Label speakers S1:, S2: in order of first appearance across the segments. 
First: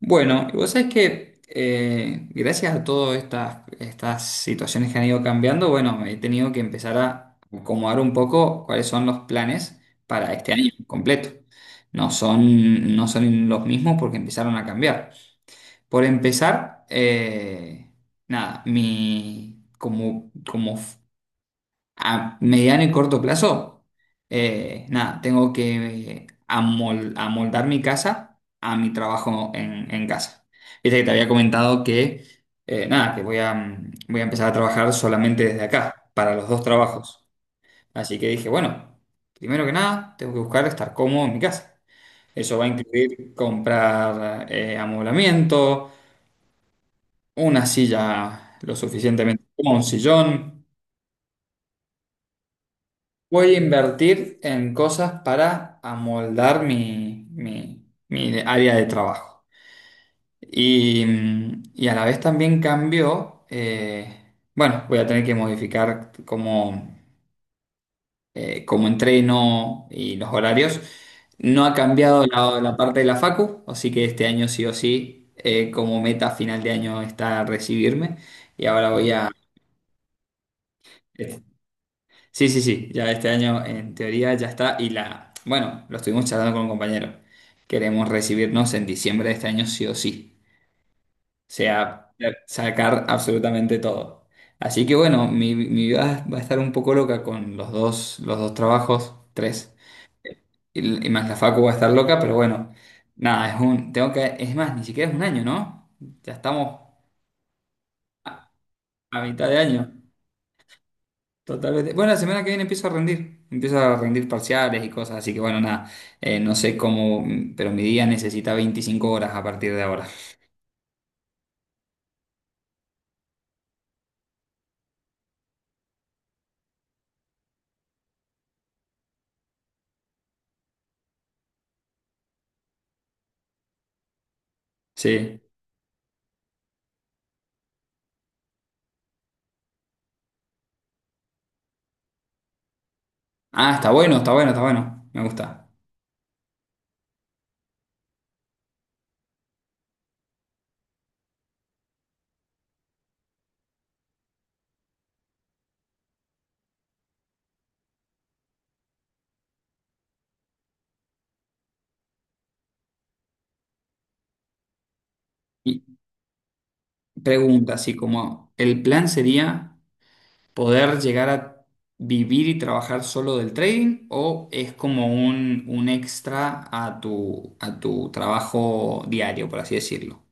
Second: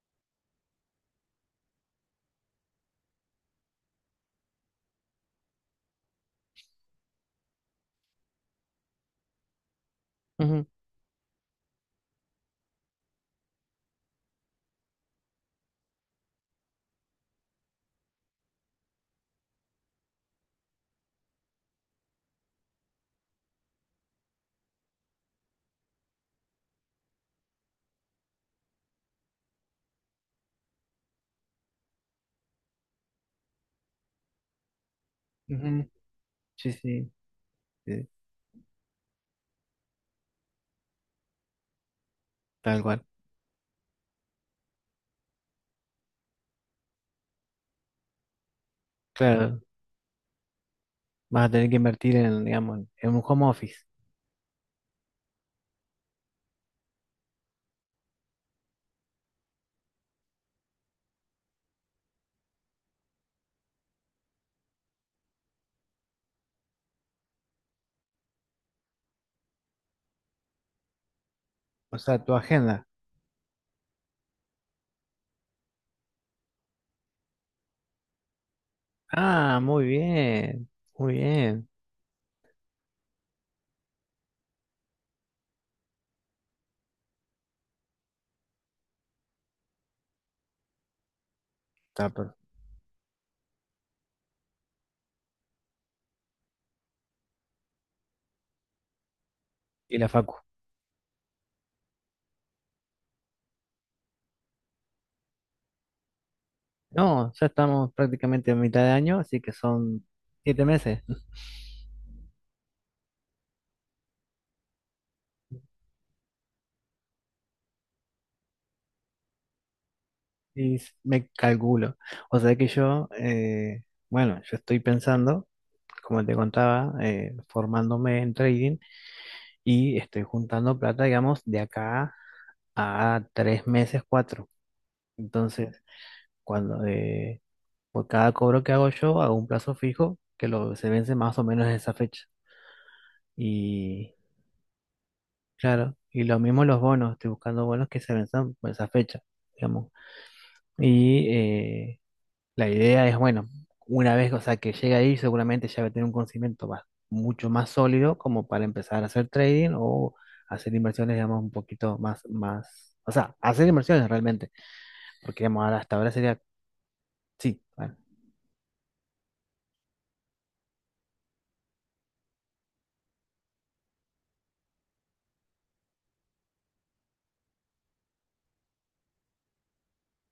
S1: Bueno, y vos sabés que gracias a todas estas situaciones que han ido cambiando, bueno, he tenido que empezar a acomodar un poco cuáles son los planes para este
S2: Ujú,
S1: año completo. No son los mismos porque empezaron a cambiar. Por empezar, nada, mi, como, como a mediano y corto plazo, nada, tengo que amoldar mi casa a mi trabajo en casa. Viste que te había comentado que, nada, que voy a empezar a trabajar solamente desde
S2: ujú.
S1: acá, para los dos
S2: Sí, sí,
S1: trabajos.
S2: sí,
S1: Así que dije, bueno, primero que nada, tengo que buscar estar cómodo en mi casa. Eso va a
S2: tal cual.
S1: incluir comprar amoblamiento, una silla lo suficientemente
S2: Claro,
S1: cómoda, un sillón.
S2: vas a tener que invertir en, digamos, en un home
S1: Voy a
S2: office,
S1: invertir en cosas para amoldar mi área de trabajo. Y, y a la vez también cambió, bueno, voy a tener que modificar cómo, cómo entreno y los horarios. No ha
S2: o sea,
S1: cambiado
S2: tu
S1: la
S2: agenda.
S1: parte de la facu, así que este año sí o sí, como meta final de año está recibirme. Y ahora voy a,
S2: Ah, muy bien, muy bien.
S1: sí, sí, sí, ya este año en teoría ya está bueno, lo estuvimos charlando con un compañero. Queremos recibirnos en diciembre de este año sí o sí. O
S2: Está
S1: sea,
S2: per-
S1: sacar absolutamente todo. Así que bueno, mi vida va a estar un poco loca con los dos trabajos, tres.
S2: Y la facu.
S1: Y más la facu va a estar loca, pero bueno, nada, es un, tengo que, es más, ni siquiera es un año, ¿no? Ya estamos
S2: No, ya estamos prácticamente
S1: a,
S2: a mitad de año,
S1: a
S2: así
S1: mitad
S2: que
S1: de año.
S2: son 7 meses.
S1: Totalmente. Bueno, la semana que viene empiezo a rendir. Empiezo a rendir parciales y cosas, así que bueno, nada. No sé cómo, pero mi día necesita 25 horas a partir de ahora.
S2: Y me calculo. O sea que yo, bueno, yo estoy pensando, como te contaba, formándome en trading y estoy juntando plata, digamos, de acá a 3 meses, 4.
S1: Sí.
S2: Entonces, cuando por cada cobro que hago yo, hago un plazo fijo que lo, se vence más o menos en esa fecha.
S1: Ah, está
S2: Y
S1: bueno, está bueno, está bueno. Me gusta.
S2: claro, y lo mismo los bonos, estoy buscando bonos que se venzan por esa fecha, digamos. Y la idea es, bueno, una vez, o sea, que llegue ahí, seguramente ya va a tener un conocimiento mucho más sólido como para empezar a hacer trading o hacer inversiones, digamos, un poquito más, más, o sea, hacer inversiones realmente, porque digamos,
S1: Y
S2: hasta ahora sería, sí.
S1: pregunta, así
S2: Bueno,
S1: como, ¿el plan sería poder llegar a vivir y trabajar solo del trading o es como un extra a a tu trabajo diario, por así decirlo?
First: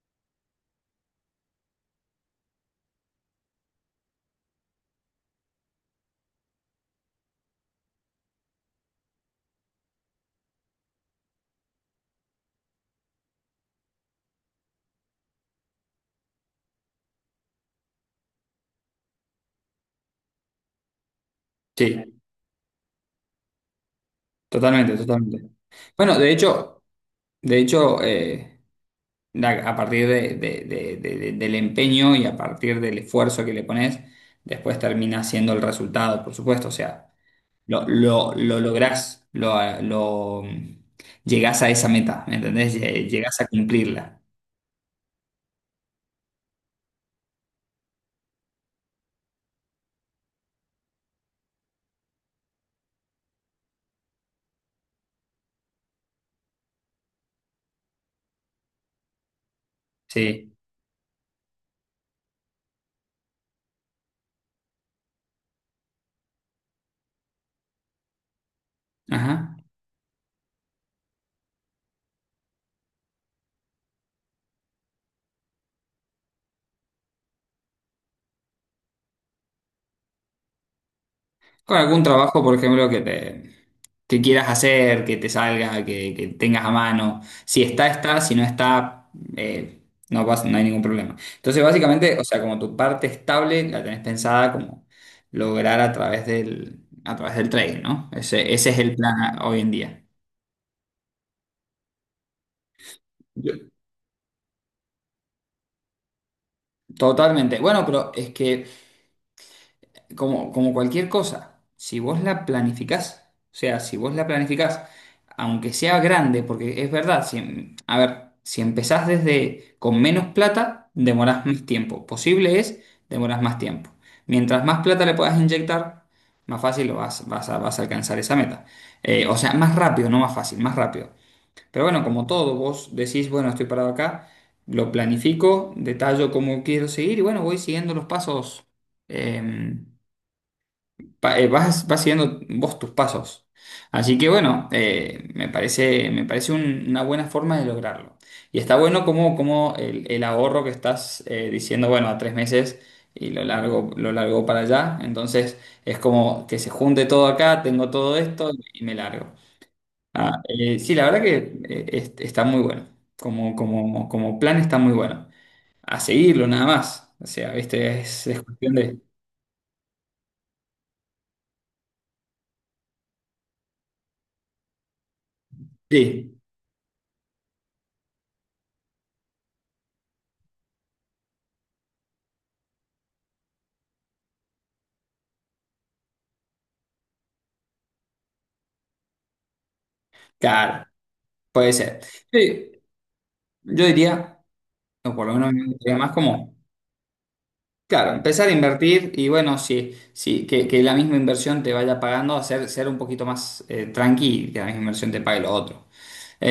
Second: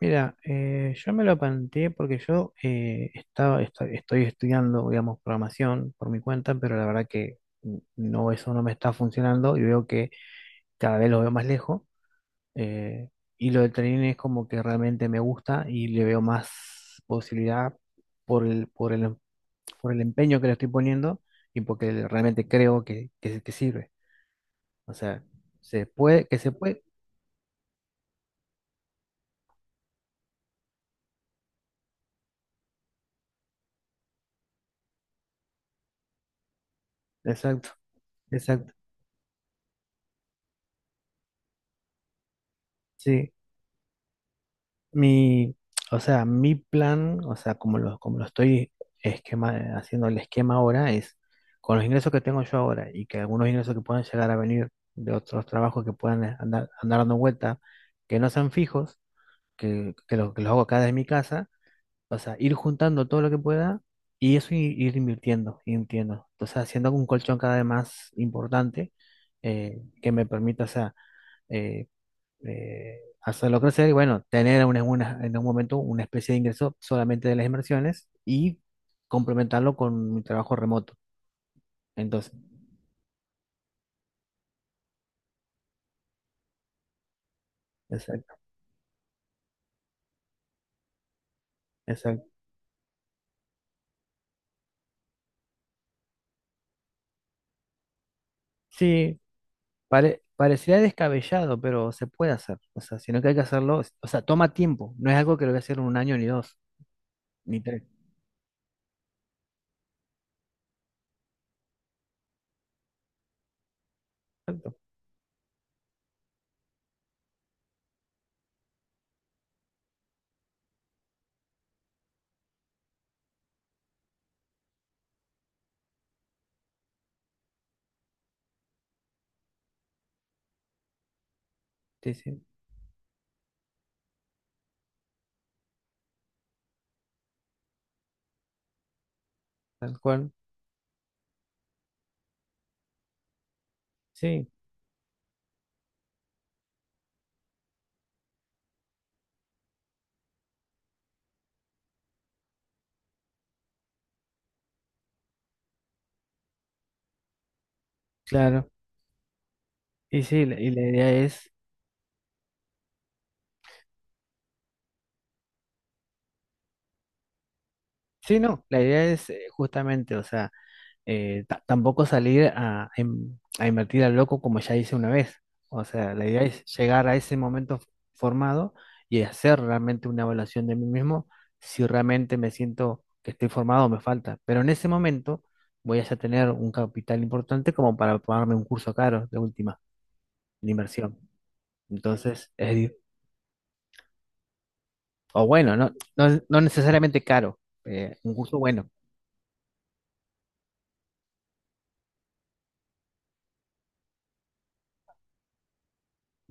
S2: mira, yo me lo planteé porque yo estoy estudiando, digamos, programación por mi cuenta, pero la verdad que no, eso no me está funcionando y veo que cada vez lo veo más lejos. eh, y lo del trading es como que realmente me gusta y le veo más posibilidad por el, por el, por el empeño que le estoy poniendo y
S1: Sí,
S2: porque realmente creo que sirve. O
S1: totalmente,
S2: sea,
S1: totalmente.
S2: se
S1: Bueno,
S2: puede, que se puede.
S1: de hecho, da- a partir de- del empeño y a partir del esfuerzo que le pones, después termina siendo el resultado, por supuesto. O sea,
S2: Exacto,
S1: lo
S2: exacto.
S1: lográs, llegás a esa meta, ¿me entendés?
S2: Sí.
S1: Llegás a cumplirla.
S2: Mi, o sea, mi plan, o sea, como lo estoy esquema, haciendo el esquema ahora, es con los ingresos que tengo yo ahora y que algunos ingresos que puedan llegar a venir de otros trabajos que puedan andar dando vuelta, que no sean fijos, que los
S1: Sí.
S2: hago acá desde mi casa, o sea, ir juntando todo lo que pueda y eso ir, invirtiendo, invirtiendo. Entonces, haciendo un colchón cada vez más importante
S1: Ajá.
S2: que me permita, o sea, eh, hacerlo crecer y bueno, tener en un momento una especie de ingreso solamente de las inversiones y complementarlo con mi trabajo remoto.
S1: Con algún
S2: Entonces,
S1: trabajo, por ejemplo, que quieras hacer, que te salga, que tengas a mano. Si está, está, si
S2: exacto,
S1: no está, eh, no hay ningún problema. Entonces, básicamente, o
S2: exacto.
S1: sea, como tu parte estable la tenés pensada como lograr a través del trading, ¿no? Ese es el plan
S2: Sí,
S1: hoy en día.
S2: parecería descabellado, pero se puede hacer. O sea, sino que hay que
S1: Yo-
S2: hacerlo, o sea, toma tiempo. No es algo que lo voy a hacer en un año, ni dos,
S1: Totalmente.
S2: ni tres.
S1: Bueno, pero es que como, como cualquier cosa, si vos la planificás, o sea, si vos la
S2: Exacto.
S1: planificás, aunque sea grande, porque es verdad, si, a ver, si empezás desde con menos plata, demorás más tiempo. Posible es, demorás más tiempo. Mientras más plata le puedas inyectar, más fácil lo vas, vas a, vas a alcanzar esa meta. O sea, más rápido, no más fácil, más rápido. Pero bueno,
S2: Sí,
S1: como
S2: sí,
S1: todo, vos decís, bueno, estoy parado acá, lo planifico, detallo cómo quiero seguir y bueno, voy siguiendo los pasos. em,
S2: tal cual.
S1: vas siguiendo vos tus pasos. Así que
S2: Sí,
S1: bueno, me parece una buena forma de lograrlo. Y está bueno como, como el ahorro que estás diciendo, bueno, a tres meses y lo largo para allá. Entonces es como que se junte todo acá, tengo todo esto
S2: claro.
S1: y me largo.
S2: Y
S1: Ah,
S2: sí, y la
S1: sí, la
S2: idea
S1: verdad que
S2: es,
S1: está muy bueno. Como, como, como plan está muy bueno. A seguirlo nada más. O sea, ¿viste?
S2: sí,
S1: Es
S2: no,
S1: cuestión
S2: la
S1: de...
S2: idea es justamente, o sea, tampoco salir a invertir al loco como ya hice una vez. O sea, la
S1: Sí,
S2: idea es llegar a ese momento formado y hacer realmente una evaluación de mí mismo si realmente me siento que estoy formado o me falta. Pero en ese momento voy a ya tener un capital importante como para pagarme un curso caro de última, de
S1: claro.
S2: inversión.
S1: Puede ser.
S2: Entonces,
S1: Sí, yo diría, o por lo
S2: o
S1: menos me
S2: bueno, no,
S1: gustaría más
S2: no,
S1: como,
S2: no necesariamente caro,
S1: claro,
S2: un
S1: empezar a
S2: curso bueno.
S1: invertir y bueno, sí, sí, que la misma inversión te vaya pagando, hacer, ser un poquito más tranqui y que la misma inversión te pague lo otro.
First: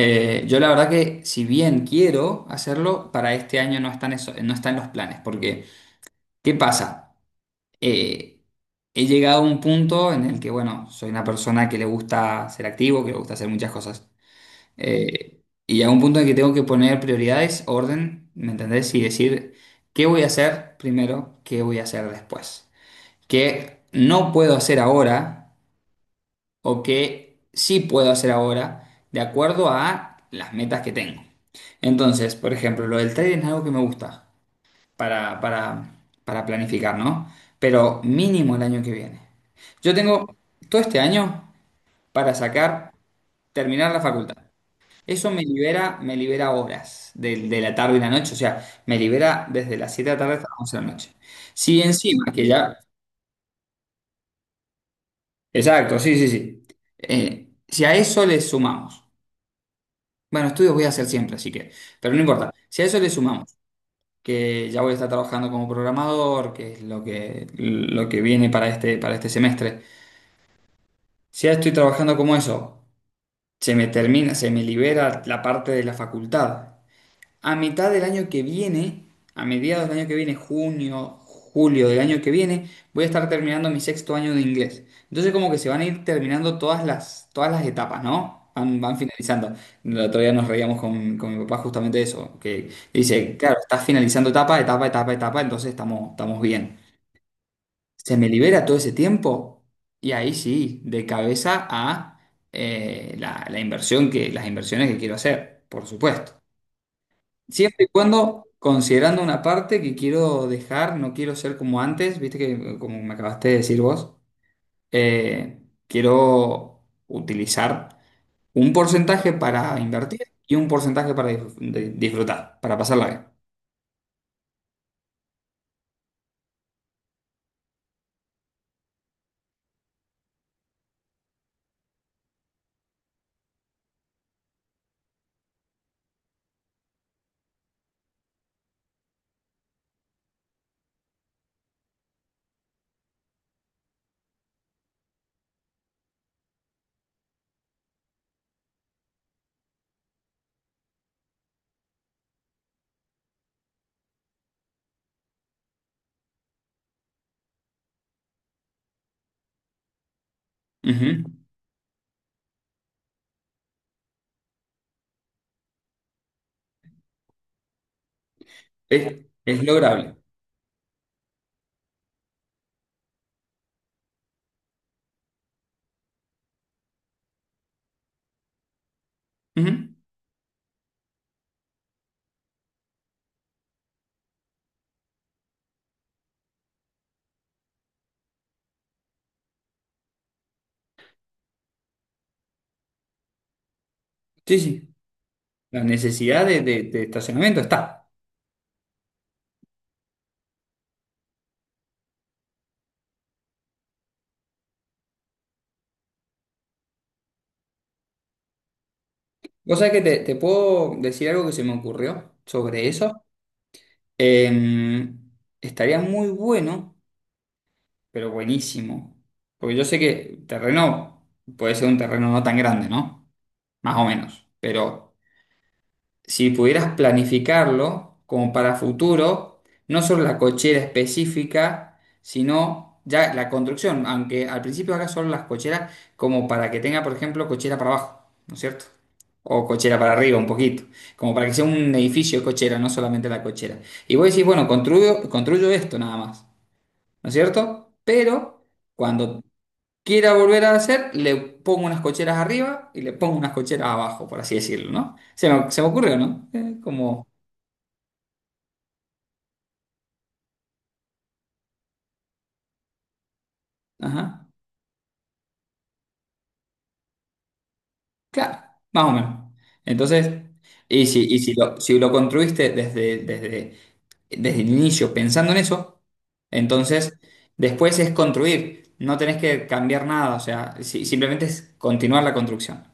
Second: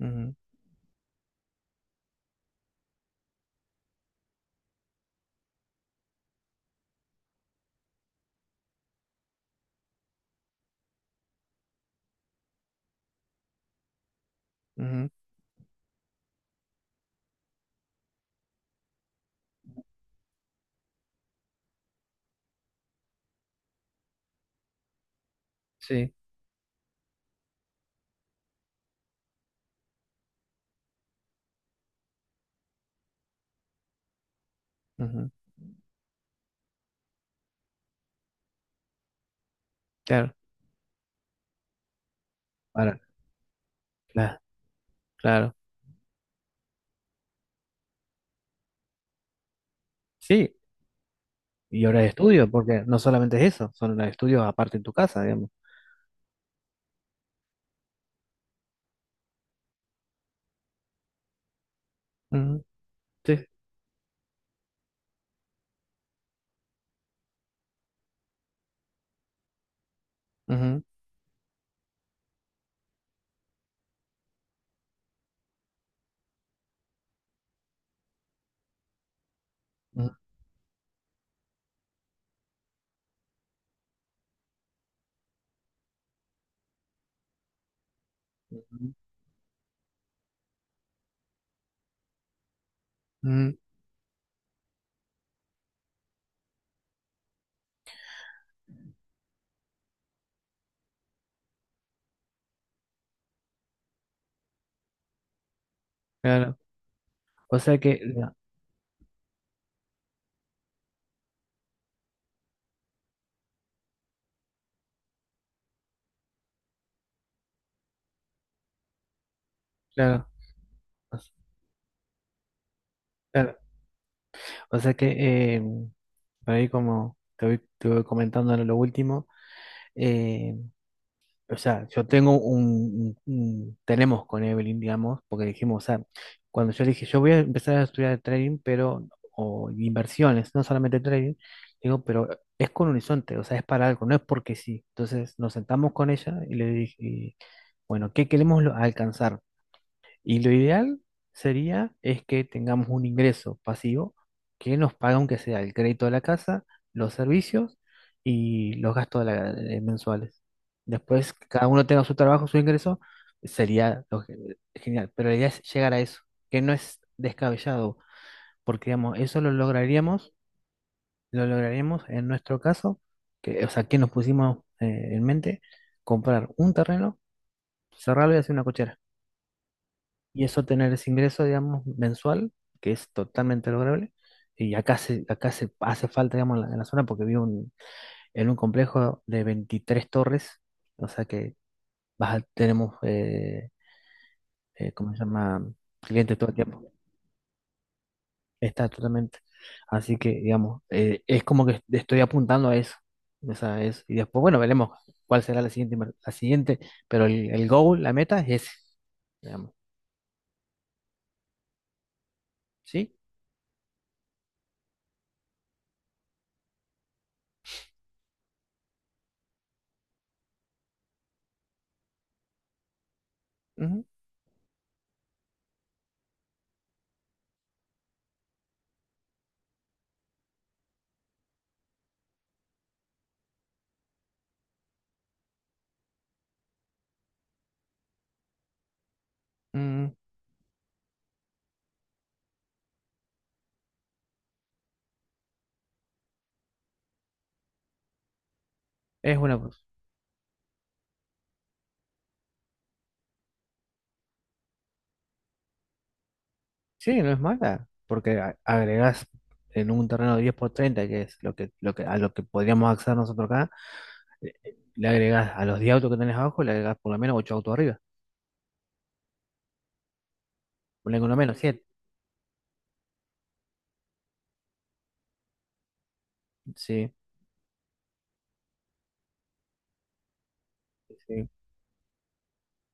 S2: Ujú,
S1: Yo la verdad que si bien quiero hacerlo, para este año no están los planes, porque ¿qué pasa? Eh, he llegado a un punto en el que, bueno, soy una persona que le gusta ser activo, que le gusta hacer muchas cosas.
S2: ujú,
S1: Eh, y a un punto en que tengo que poner prioridades, orden, ¿me entendés? Y decir qué voy a hacer primero, qué voy a hacer después. Qué no puedo hacer ahora
S2: sí,
S1: o qué sí puedo hacer ahora de acuerdo a las metas que tengo. Entonces, por ejemplo, lo del trading es algo que me gusta
S2: ujú,
S1: para, para, para planificar, ¿no? Pero mínimo el año que viene. Yo
S2: claro.
S1: tengo todo este año para sacar,
S2: Ahora,
S1: terminar la facultad.
S2: cla- claro.
S1: Me libera horas de la tarde y la noche, o sea, me libera desde las 7 de la tarde hasta
S2: Sí,
S1: las 11 de la noche. Si
S2: y horas de
S1: encima, que
S2: estudio,
S1: ya,
S2: porque no solamente es eso, son horas de estudio aparte en tu casa, digamos.
S1: exacto, sí, sí, sí. Si a eso le sumamos, bueno, estudios voy a hacer siempre, así que, pero no importa,
S2: Ujú,
S1: si a eso le
S2: sí,
S1: sumamos, que ya voy a estar trabajando como programador, que es lo que viene para este semestre,
S2: ujú,
S1: si ya estoy trabajando como eso, se me libera la parte de la facultad. A mitad del año que viene, a mediados del año
S2: ujú,
S1: que viene, junio, julio del año que viene, voy a estar terminando mi sexto año de inglés. Entonces como que se van a ir terminando todas todas las etapas, ¿no? Van,
S2: ujú,
S1: van finalizando. El otro día nos reíamos con mi papá justamente de eso, que dice, claro,
S2: ujú,
S1: estás finalizando etapa, etapa, etapa, etapa, entonces estamos, estamos bien. Se me libera todo ese tiempo y ahí sí, de cabeza a la inversión que, las inversiones que quiero hacer, por supuesto.
S2: claro. O sea
S1: Siempre y
S2: que,
S1: cuando considerando una parte que quiero dejar, no quiero ser como antes, viste que como me acabaste de decir vos, eh, quiero utilizar un porcentaje para invertir
S2: claro,
S1: y un porcentaje
S2: o
S1: para
S2: s-
S1: disfrutar, para pasarla
S2: claro. O sea que, por ahí como te voy comentando en lo último, eh, O sea, yo tengo tenemos con Evelyn, digamos, porque dijimos, o sea, cuando yo dije, yo voy a empezar a estudiar trading, pero, o inversiones, no solamente trading, digo, pero es con horizonte, o sea, es para algo, no es porque sí. Entonces nos sentamos con ella y le dije, y, bueno, ¿qué queremos alcanzar? Y lo ideal sería es que tengamos un ingreso pasivo que nos paga aunque sea el crédito de la casa, los servicios y los gastos de mensuales.
S1: bien.
S2: Después,
S1: Ujú.
S2: que cada uno tenga su trabajo, su ingreso, sería lo genial. Pero la idea es llegar a eso, que no es descabellado, porque digamos, eso
S1: Es lograble.
S2: lo lograríamos en nuestro caso, que, o sea, que nos pusimos en mente comprar un terreno, cerrarlo y hacer una cochera
S1: Ujú.
S2: y eso tener ese ingreso, digamos, mensual, que es totalmente lograble. Y acá se hace falta, digamos, en la zona porque vivo en un complejo de 23 torres, o sea que tenemos,
S1: Sí, sí.
S2: ¿cómo se llama?
S1: La
S2: Clientes
S1: necesidad
S2: todo el
S1: de,
S2: tiempo.
S1: de estacionamiento está.
S2: Está totalmente. Así que, digamos, es como que estoy apuntando a eso. O sea, y después, bueno, veremos cuál será la siguiente, pero el goal, la meta es ese, digamos.
S1: Vos sabés que te puedo decir algo que se me ocurrió sobre
S2: ¿Sí?
S1: eso. Em, estaría muy bueno, pero buenísimo. Porque yo sé que el terreno puede ser un terreno no tan grande, ¿no? Más
S2: Ujú.
S1: o menos. Pero si pudieras planificarlo como para futuro, no solo la cochera específica, sino ya la construcción, aunque al principio haga solo las cocheras como para que tenga, por ejemplo, cochera para abajo, ¿no es cierto? O cochera
S2: Mm,
S1: para arriba un poquito, como para que sea un edificio de cochera, no solamente la cochera. Y vos decís, bueno, construyo, construyo esto nada más, ¿no es cierto? Pero...
S2: es
S1: Cuando
S2: una.
S1: quiera volver a hacer, le pongo unas cocheras arriba y le pongo unas cocheras abajo, por así decirlo, ¿no? Se me ocurrió, ¿no?
S2: Sí,
S1: Como,
S2: no es mala, porque agregas en un terreno 10 por 30, que es a lo que podríamos acceder nosotros acá,
S1: ajá,
S2: le agregas a los 10 autos que tenés abajo, le agregas por lo menos 8 autos arriba,
S1: claro, más o menos. Entonces,
S2: por lo
S1: y si
S2: menos
S1: lo,
S2: 7.
S1: si lo construiste desde, desde, desde el inicio pensando en eso,
S2: Sí,
S1: entonces después es construir, no tenés que cambiar nada, o sea, simplemente
S2: sí.
S1: es continuar la construcción.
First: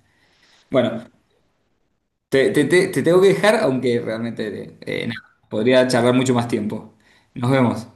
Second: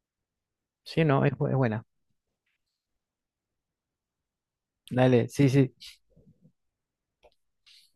S1: Bueno,
S2: Sí, no, es buena.
S1: te tengo que dejar, aunque realmente nada,
S2: Dale, sí, sí.
S1: podría charlar mucho más tiempo. Nos vemos.